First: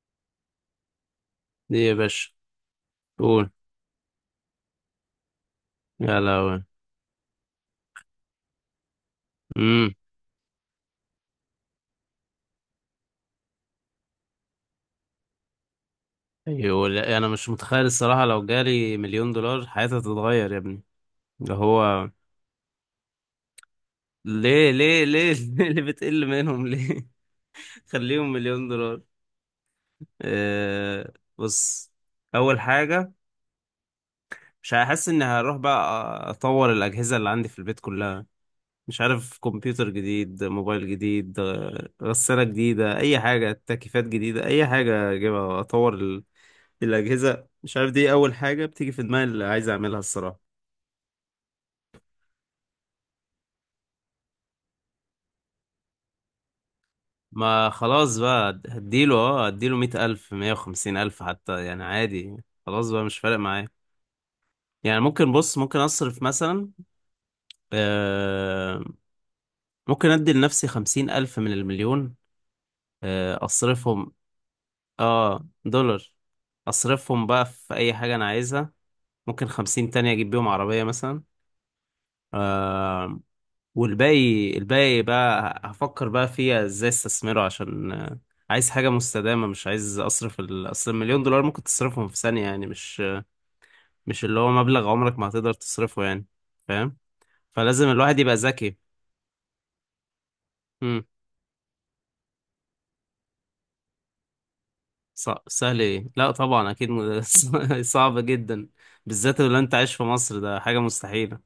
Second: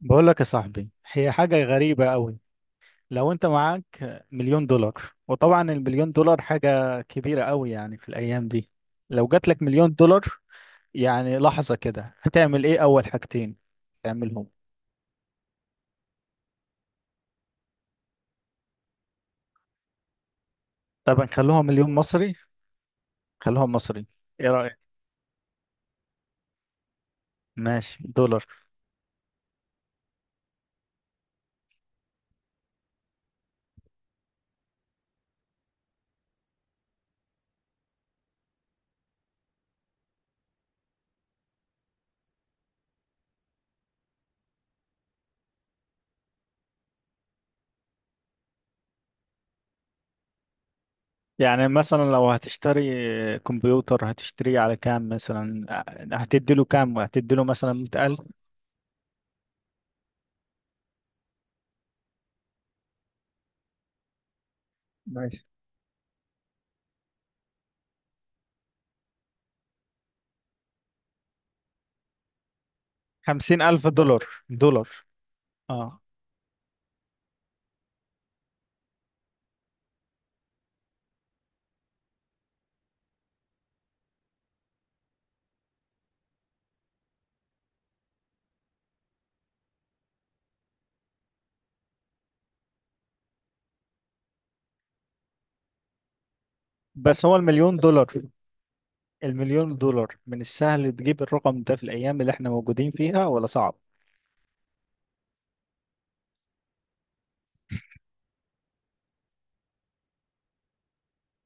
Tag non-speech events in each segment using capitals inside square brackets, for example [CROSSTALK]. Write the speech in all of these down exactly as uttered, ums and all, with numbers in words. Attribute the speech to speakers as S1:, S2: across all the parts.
S1: بقول لك يا صاحبي، هي حاجة
S2: دي يا
S1: غريبة
S2: باشا.
S1: قوي. لو انت
S2: قول.
S1: معاك مليون دولار. وطبعا المليون
S2: يا
S1: دولار
S2: لهوي.
S1: حاجة كبيرة قوي يعني في الأيام دي. لو جات لك
S2: امم
S1: مليون دولار يعني لحظة كده هتعمل ايه أول حاجتين تعملهم؟
S2: يقول انا مش متخيل الصراحه، لو جالي مليون دولار حياتي هتتغير يا ابني.
S1: طبعا
S2: اللي
S1: خلوها مليون
S2: هو
S1: مصري، خلوها مصري. ايه
S2: ليه
S1: رأيك؟
S2: ليه ليه [LAUGHS] ليه؟ اللي بتقل منهم ليه؟ [LAUGHS]
S1: ماشي
S2: خليهم
S1: دولار.
S2: مليون دولار. أه بص. اول حاجه مش هحس اني هروح بقى. اطور الاجهزه اللي عندي في البيت كلها. مش عارف، كمبيوتر جديد، موبايل جديد، آه، غساله جديده، اي حاجه، تكييفات جديده، اي حاجه اجيبها اطور. الأجهزة مش عارف، دي أول حاجة بتيجي في دماغي اللي عايز أعملها الصراحة.
S1: يعني مثلا لو هتشتري كمبيوتر هتشتريه على كام مثلا؟ هتديله كام؟ هتديله
S2: ما
S1: مثلا
S2: خلاص
S1: مية ألف؟
S2: بقى هديله، اه هديله مية ألف، مية وخمسين ألف حتى يعني عادي. خلاص بقى مش فارق معايا. يعني ممكن،
S1: ماشي.
S2: بص، ممكن أصرف مثلا. آه. ممكن أدي لنفسي خمسين ألف من المليون. آه
S1: خمسين ألف
S2: أصرفهم.
S1: دولار دولار؟
S2: اه
S1: اه.
S2: دولار. أصرفهم بقى في أي حاجة أنا عايزها. ممكن خمسين تانية أجيب بيهم عربية مثلا. آه، والباقي، الباقي بقى هفكر بقى فيها ازاي استثمره، عشان آه، عايز حاجة مستدامة. مش عايز اصرف ال... اصل المليون دولار ممكن تصرفهم في ثانية يعني، مش مش اللي هو مبلغ عمرك ما هتقدر تصرفه يعني، فاهم.
S1: بس هو المليون
S2: فلازم
S1: دولار،
S2: الواحد يبقى ذكي.
S1: المليون دولار من السهل
S2: امم
S1: تجيب الرقم ده في الأيام اللي احنا موجودين فيها ولا صعب؟
S2: ص... سهل ايه، لا طبعا اكيد م... [LAUGHS] صعب جدا، بالذات لو انت عايش في مصر ده حاجة مستحيلة.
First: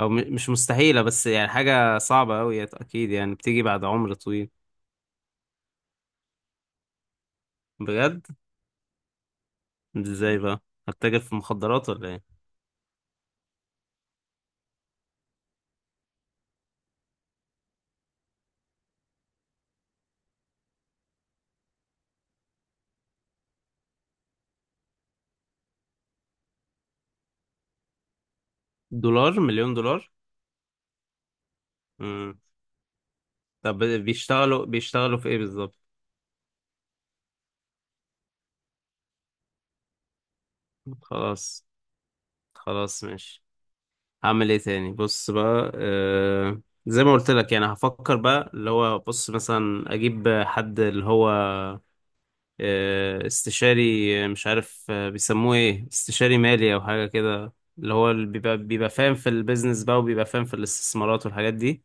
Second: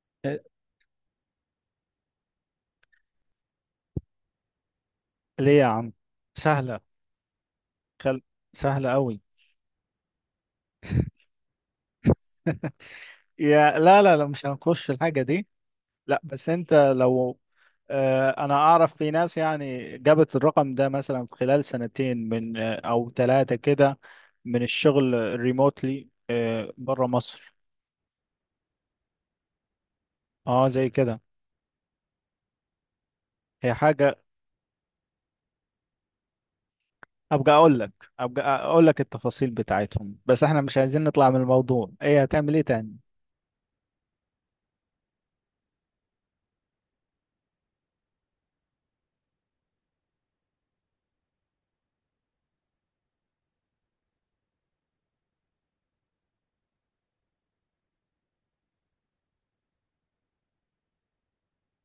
S2: او م...
S1: إيه،
S2: مش مستحيلة بس يعني حاجة صعبة قوي اكيد، يعني بتيجي بعد عمر طويل.
S1: ليه يا عم؟ سهلة، خل...
S2: بجد.
S1: سهلة أوي.
S2: ازاي بقى؟ هتتاجر في مخدرات ولا ايه؟
S1: [LAUGHS] يا لا لا لا، مش هنخش الحاجة دي. لا بس انت لو، آه، انا اعرف في ناس يعني جابت الرقم ده مثلا في خلال سنتين من آه، او ثلاثة كده، من الشغل ريموتلي بره مصر.
S2: دولار، مليون دولار.
S1: اه زي كده.
S2: امم
S1: هي
S2: طب
S1: حاجة.
S2: بيشتغلوا بيشتغلوا في ايه بالظبط؟
S1: ابقى اقول لك ابقى اقول لك التفاصيل بتاعتهم، بس احنا مش عايزين نطلع من
S2: خلاص.
S1: الموضوع. ايه هتعمل ايه تاني؟
S2: خلاص ماشي. هعمل ايه تاني؟ بص بقى آه... زي ما قلت لك. يعني هفكر بقى، اللي هو بص، مثلا اجيب حد اللي هو آه... استشاري، آه، مش عارف، آه، بيسموه ايه، استشاري مالي او حاجة كده. اللي هو اللي بيبقى بيبقى فاهم في البيزنس بقى، وبيبقى فاهم في الاستثمارات والحاجات دي.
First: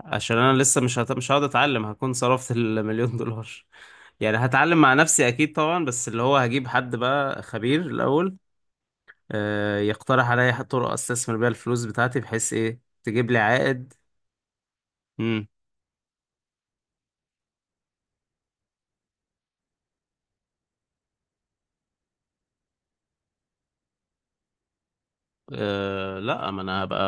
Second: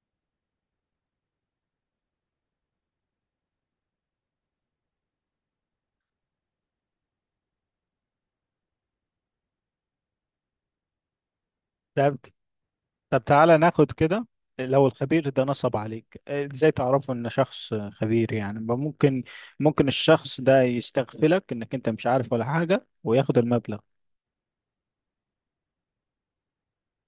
S2: عشان انا لسه مش هت... مش هقعد اتعلم، هكون صرفت [LAUGHS] المليون دولار. يعني هتعلم مع نفسي اكيد طبعا، بس اللي هو هجيب حد بقى خبير الاول. آه، يقترح عليا طرق استثمر بيها الفلوس
S1: طب
S2: بتاعتي، بحيث ايه
S1: طب
S2: تجيب لي
S1: تعالى ناخد
S2: عائد.
S1: كده. لو الخبير ده
S2: امم
S1: نصب عليك إيه، ازاي تعرفه ان شخص خبير؟ يعني ما ممكن، ممكن الشخص ده يستغفلك انك انت مش عارف ولا حاجة وياخد المبلغ.
S2: أه لا، ما انا هبقى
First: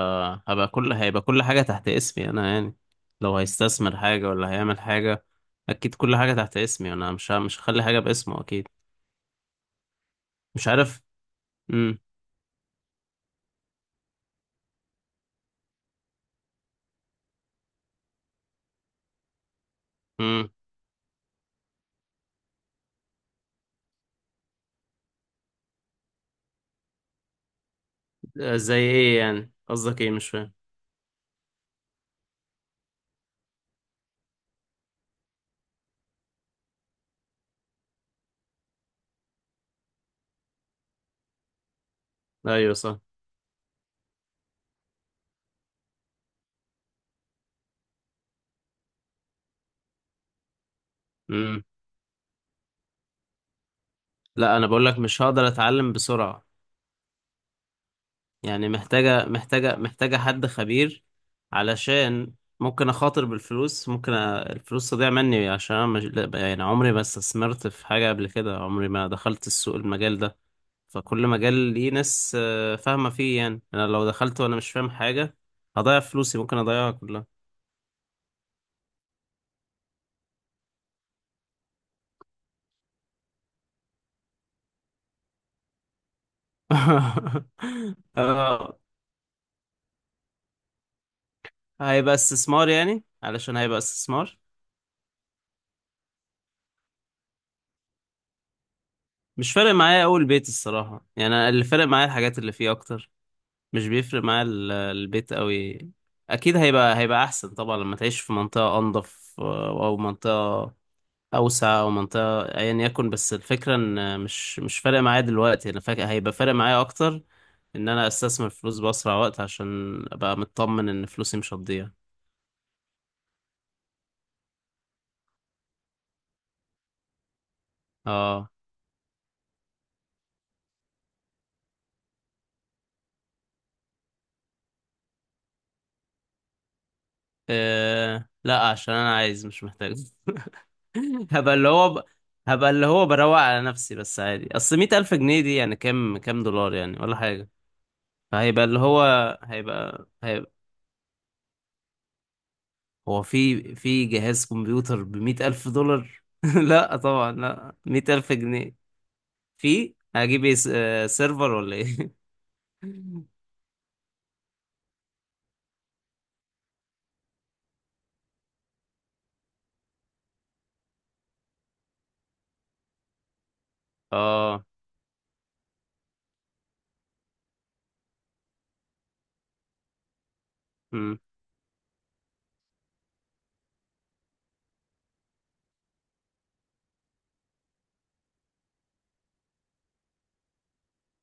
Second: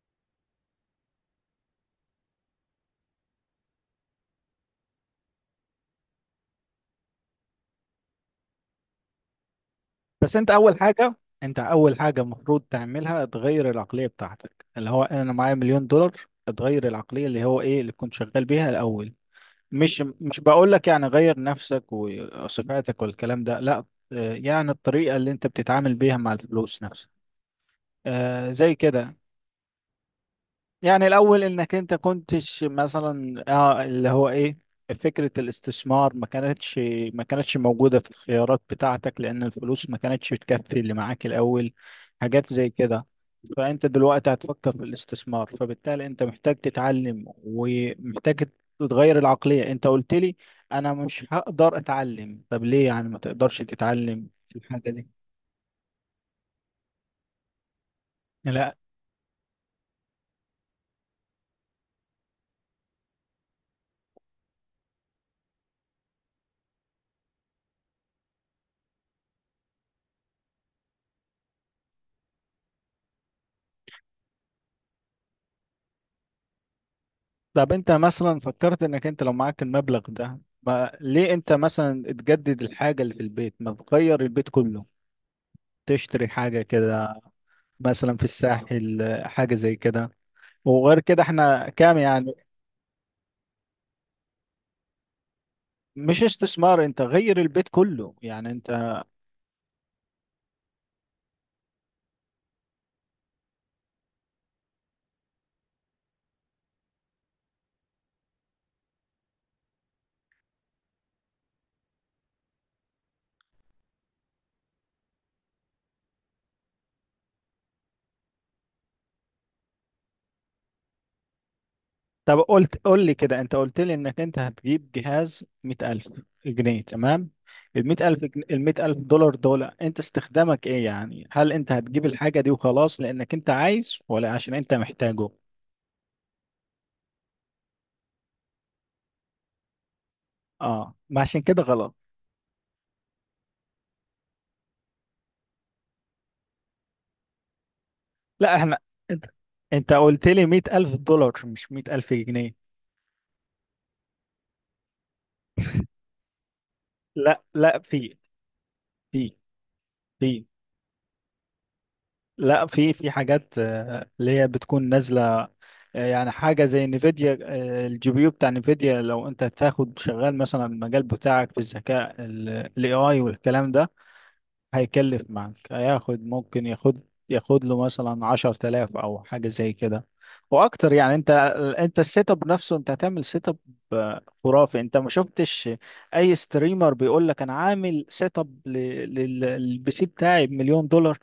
S2: هبقى كل هيبقى كل حاجة تحت اسمي انا يعني. لو هيستثمر حاجة، ولا هيعمل حاجة، اكيد كل حاجة تحت اسمي انا، مش ه- مش هخلي حاجة باسمه اكيد.
S1: بس انت
S2: مش
S1: اول
S2: عارف.
S1: حاجة، انت اول
S2: امم
S1: حاجة المفروض تعملها تغير العقلية بتاعتك، اللي هو انا معايا مليون دولار. تغير العقلية، اللي هو ايه اللي كنت شغال بيها الاول. مش مش
S2: امم
S1: بقول لك يعني غير نفسك وصفاتك والكلام ده، لا. آه، يعني الطريقة اللي انت بتتعامل بيها مع الفلوس نفسها، آه،
S2: آه،
S1: زي
S2: زي
S1: كده.
S2: ايه يعني؟ قصدك ايه؟ مش فاهم.
S1: يعني الأول إنك أنت كنتش مثلا آه اللي هو إيه، فكرة الاستثمار ما كانتش ما كانتش موجودة في الخيارات بتاعتك، لأن الفلوس ما كانتش تكفي اللي معاك الأول، حاجات زي
S2: ايوه صح.
S1: كده. فأنت دلوقتي هتفكر في الاستثمار، فبالتالي أنت محتاج تتعلم ومحتاج تتغير العقلية. أنت قلت لي أنا مش
S2: امم
S1: هقدر أتعلم، طب ليه يعني ما تقدرش تتعلم في
S2: لا انا بقول
S1: الحاجة
S2: لك
S1: دي؟
S2: مش هقدر اتعلم بسرعة، يعني
S1: لا.
S2: محتاجة، محتاجة محتاجة حد خبير، علشان ممكن أخاطر بالفلوس، ممكن أ- الفلوس تضيع مني. عشان أنا مش... لا، يعني عمري ما استثمرت في حاجة قبل كده، عمري ما دخلت السوق، المجال ده. فكل مجال ليه ناس آه، فاهمة فيه. يعني أنا لو دخلت وأنا مش فاهم حاجة، هضيع فلوسي، ممكن أضيعها كلها.
S1: طب انت مثلا فكرت انك انت لو معاك المبلغ ده، ما ليه انت مثلا تجدد الحاجة اللي في البيت، ما تغير البيت كله، تشتري حاجة كده،
S2: [LAUGHS]
S1: مثلا في
S2: آه،
S1: الساحل، حاجة زي كده؟ وغير كده احنا كام
S2: هيبقى
S1: يعني؟
S2: استثمار يعني، علشان هيبقى استثمار.
S1: مش استثمار، انت غير البيت كله يعني انت.
S2: مش فارق معايا أول بيت الصراحة، يعني أنا اللي فارق معايا الحاجات اللي فيه أكتر، مش بيفرق معاه ال- البيت قوي. اكيد هيبقى هيبقى احسن طبعا، لما تعيش في منطقة انضف، آه، او منطقة اوسع، او منطقة ايا يكن. بس الفكرة ان مش مش فارق معايا دلوقتي، انا فاكر هيبقى فارق معايا اكتر ان انا استثمر فلوس باسرع وقت، عشان ابقى مطمن ان فلوسي مش هتضيع.
S1: طب قلت قول لي كده، انت قلت لي انك انت هتجيب جهاز مئة ألف جنيه، تمام. المئة ألف جن...
S2: اه
S1: المئة ألف دولار دول، أنت استخدامك إيه يعني؟ هل أنت هتجيب الحاجة دي وخلاص لأنك أنت عايز ولا عشان أنت محتاجه؟
S2: إيه... لا عشان انا عايز مش محتاج. [LAUGHS]
S1: اه، ما عشان
S2: هبقى
S1: كده
S2: اللي هو
S1: غلط.
S2: ب... هبقى اللي هو بروق على نفسي بس، عادي، اصل مية ألف جنيه دي يعني كام، كام دولار يعني، ولا حاجة.
S1: لا
S2: فهيبقى
S1: احنا،
S2: اللي
S1: انت
S2: هو،
S1: انت
S2: هيبقى
S1: قلت لي
S2: هيبقى
S1: مئة ألف دولار مش مئة ألف جنيه.
S2: هو في، في جهاز كمبيوتر بمئة ألف دولار؟ [LAUGHS] لا طبعا
S1: لا
S2: لا،
S1: لا،
S2: مئة
S1: في
S2: ألف جنيه.
S1: في
S2: في
S1: في
S2: هجيب ايه س- آه، سيرفر ولا ايه؟
S1: لا في في
S2: [LAUGHS]
S1: حاجات آه، اللي هي بتكون نازلة. آه، يعني حاجة زي نفيديا، آه، الجي بي يو بتاع نفيديا، لو انت تاخد شغال مثلا المجال بتاعك في الذكاء الاي اي والكلام ده،
S2: اه.
S1: هيكلف معاك، هياخد، ممكن ياخد ياخد له مثلا عشر تلاف أو حاجة زي كده وأكتر يعني.
S2: مم.
S1: أنت، أنت السيت أب نفسه، أنت هتعمل سيت أب خرافي. أنت ما شفتش أي ستريمر بيقول لك أنا عامل سيت أب للبي سي بتاعي بمليون دولار؟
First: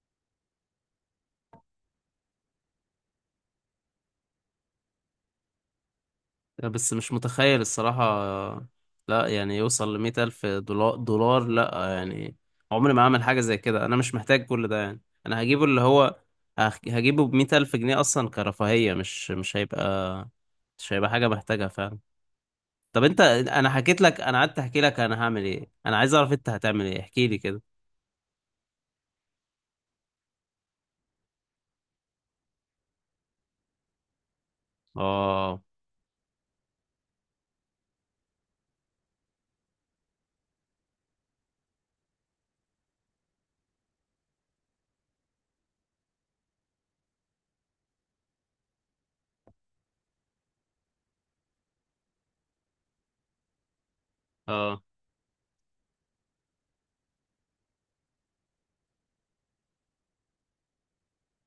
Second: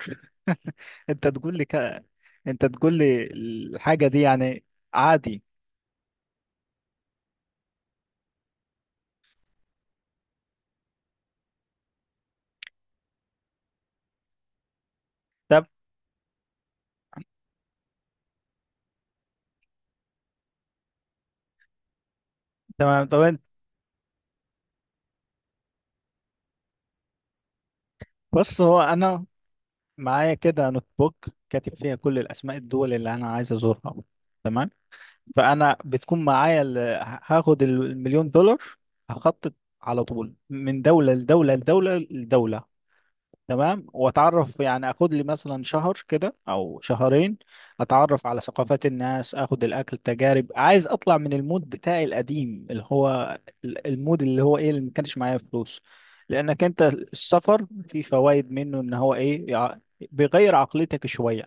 S1: [LAUGHS] أنت تقول لي كده، أنت تقول لي الحاجة دي يعني عادي.
S2: بس مش متخيل الصراحة، لا يعني يوصل لمئة ألف دولار، دولار، لا يعني. عمري ما أعمل حاجة زي كده، أنا مش محتاج كل ده يعني. أنا هجيبه
S1: طب
S2: اللي هو هخ- هجيبه بمئة ألف جنيه أصلا كرفاهية، مش مش هيبقى مش هيبقى حاجة بحتاجها فعلا. طب
S1: تمام، طب
S2: انت،
S1: أنت.
S2: انا حكيت لك، انا قعدت احكي لك انا هعمل ايه. انا عايز اعرف انت هتعمل ايه، احكي لي كده.
S1: بص هو أنا معايا كده نوت بوك، كاتب فيها كل الأسماء، الدول اللي أنا عايز أزورها، تمام؟
S2: اه.
S1: فانا بتكون معايا ال- هاخد المليون دولار، هخطط على طول من دوله لدوله لدوله لدوله، تمام؟ واتعرف يعني، اخد لي مثلا شهر كده او شهرين، اتعرف على ثقافات الناس، اخد الاكل، تجارب، عايز اطلع من المود بتاعي القديم، اللي هو ال- المود اللي هو ايه، اللي
S2: اه.
S1: ما كانش معايا فلوس، لانك انت السفر فيه فوائد منه، ان هو ايه، يع- بيغير عقليتك شويه.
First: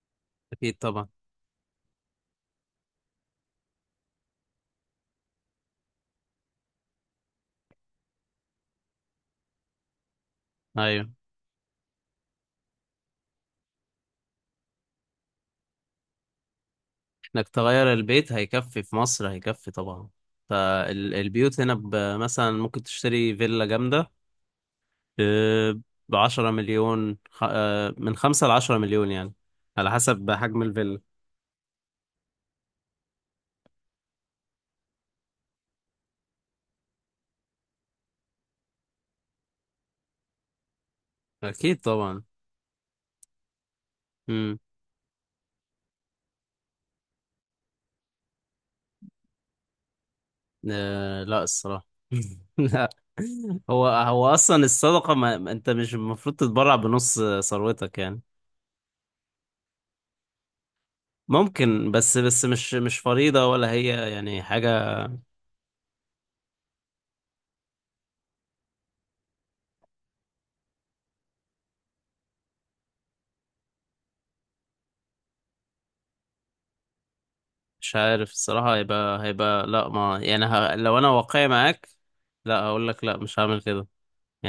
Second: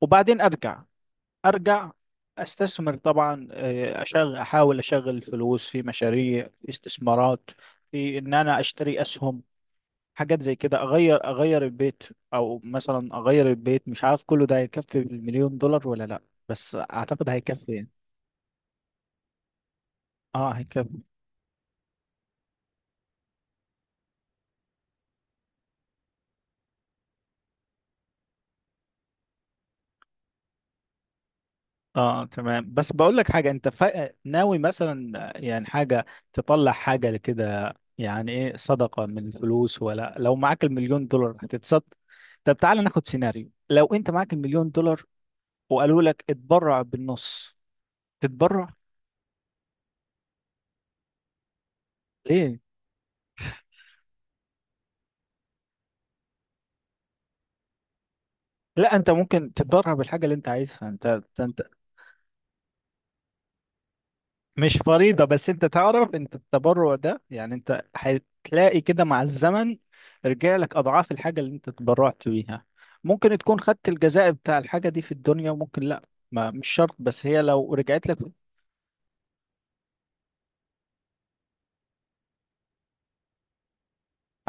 S1: وبعدين
S2: اكيد
S1: ارجع،
S2: طبعا.
S1: ارجع استثمر طبعا، آه، اشغل، احاول اشغل فلوس في مشاريع، في استثمارات، في ان انا اشتري اسهم، حاجات زي كده.
S2: ايوه.
S1: اغير اغير البيت، او مثلا اغير البيت، مش عارف كله ده هيكفي بالمليون دولار ولا لا؟ بس اعتقد
S2: انك
S1: هيكفي يعني.
S2: تغير البيت، هيكفي في مصر، هيكفي طبعا.
S1: اه هيكفي.
S2: فالبيوت هنا ب- مثلا ممكن تشتري فيلا جامدة ب عشرة مليون، خ- آه، من خمسة ل عشرة مليون يعني، على حسب حجم الفيلا.
S1: اه تمام، بس بقول لك حاجه. انت فا... ناوي مثلا يعني حاجه تطلع حاجه كده يعني ايه، صدقه من الفلوس، ولا لو معاك المليون دولار
S2: اكيد
S1: هتتصدق؟
S2: طبعا.
S1: طب تعالى ناخد سيناريو، لو انت معاك
S2: مم.
S1: المليون دولار وقالوا لك اتبرع بالنص، تتبرع؟
S2: آه لا الصراحة، [LAUGHS]
S1: ليه؟
S2: لا. هو، هو أصلا الصدقة ما ما- أنت مش المفروض تتبرع بنص ثروتك يعني.
S1: لا انت ممكن تتبرع بالحاجه اللي انت عايزها، انت انت
S2: ممكن، بس بس مش مش فريضة ولا هي يعني حاجة.
S1: مش فريضة، بس انت تعرف انت التبرع ده يعني انت هتلاقي كده مع الزمن رجع لك اضعاف الحاجة اللي انت تبرعت بيها. ممكن تكون خدت الجزاء بتاع الحاجة دي في الدنيا، وممكن لا. ما مش شرط، بس هي لو
S2: مش
S1: رجعت لك.
S2: عارف الصراحة. هيبقى هيبقى لا، ما يعني ه... لو أنا واقعي معاك، لا هقول لك لا، مش هعمل كده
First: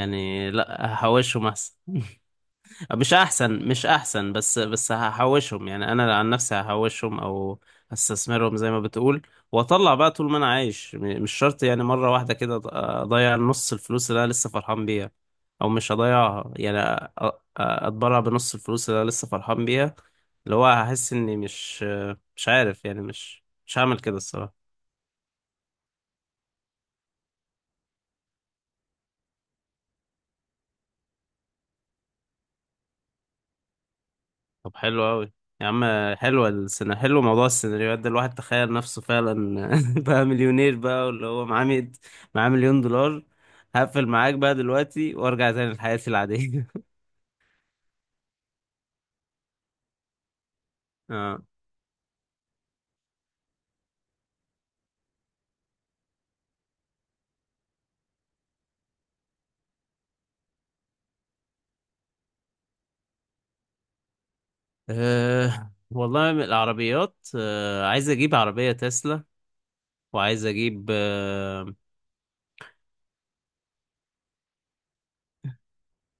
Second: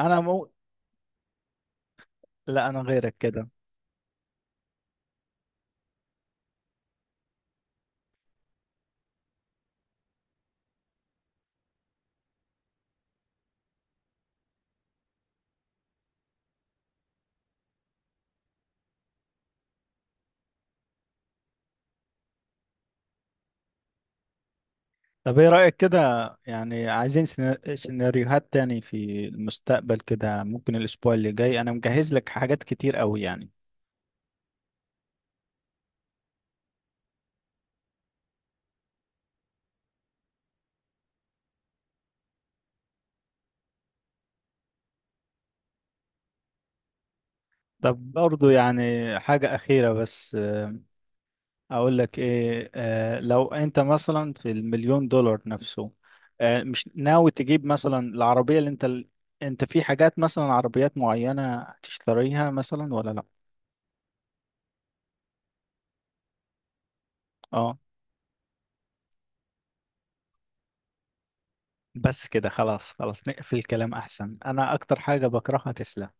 S1: انا مو،
S2: لا هحوشهم أحسن.
S1: لا انا
S2: مش
S1: غيرك كده.
S2: احسن مش احسن بس بس هحوشهم يعني. انا عن نفسي هحوشهم، او هستثمرهم زي ما بتقول، واطلع بقى طول ما انا عايش. م- مش شرط يعني مره واحده كده أض- اضيع نص الفلوس اللي انا لسه فرحان بيها. او مش هضيعها يعني، أ- أ- اتبرع بنص الفلوس اللي انا لسه فرحان بيها. اللي هو هحس اني مش، مش عارف يعني. مش مش هعمل كده الصراحه.
S1: طب ايه رأيك كده، يعني عايزين سينا- سيناريوهات تاني في المستقبل كده؟ ممكن الاسبوع اللي جاي انا مجهز لك حاجات كتير قوي يعني.
S2: طب حلو قوي يا عم. حلوه السنة، حلو موضوع السيناريوهات ده، الواحد تخيل نفسه فعلا [LAUGHS] بقى مليونير بقى، واللي هو معاه مية، معاه مليون دولار. هقفل معاك بقى دلوقتي، وارجع تاني لحياتي العادية.
S1: طب برضو يعني حاجة أخيرة بس،
S2: [LAUGHS] اه.
S1: اقول لك ايه، آه لو انت مثلا في المليون دولار نفسه، آه مش ناوي تجيب مثلا العربية؟ اللي انت ال... انت في حاجات مثلا عربيات معينة هتشتريها مثلا ولا لا؟
S2: أه والله، من العربيات
S1: اه.
S2: أه عايز اجيب عربية تسلا، وعايز اجيب أه.
S1: بس كده خلاص، خلاص نقفل الكلام احسن، انا اكتر حاجة بكرهها تسلا.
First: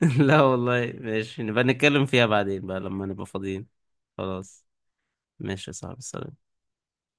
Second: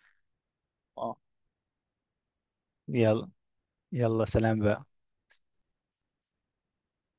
S2: [LAUGHS] لا والله
S1: اه،
S2: ماشي، نبقى نتكلم فيها بعدين بقى لما نبقى
S1: يلا،
S2: فاضيين.
S1: يلا سلام
S2: خلاص.
S1: بقى.
S2: ماشي يا صاحبي، سلام.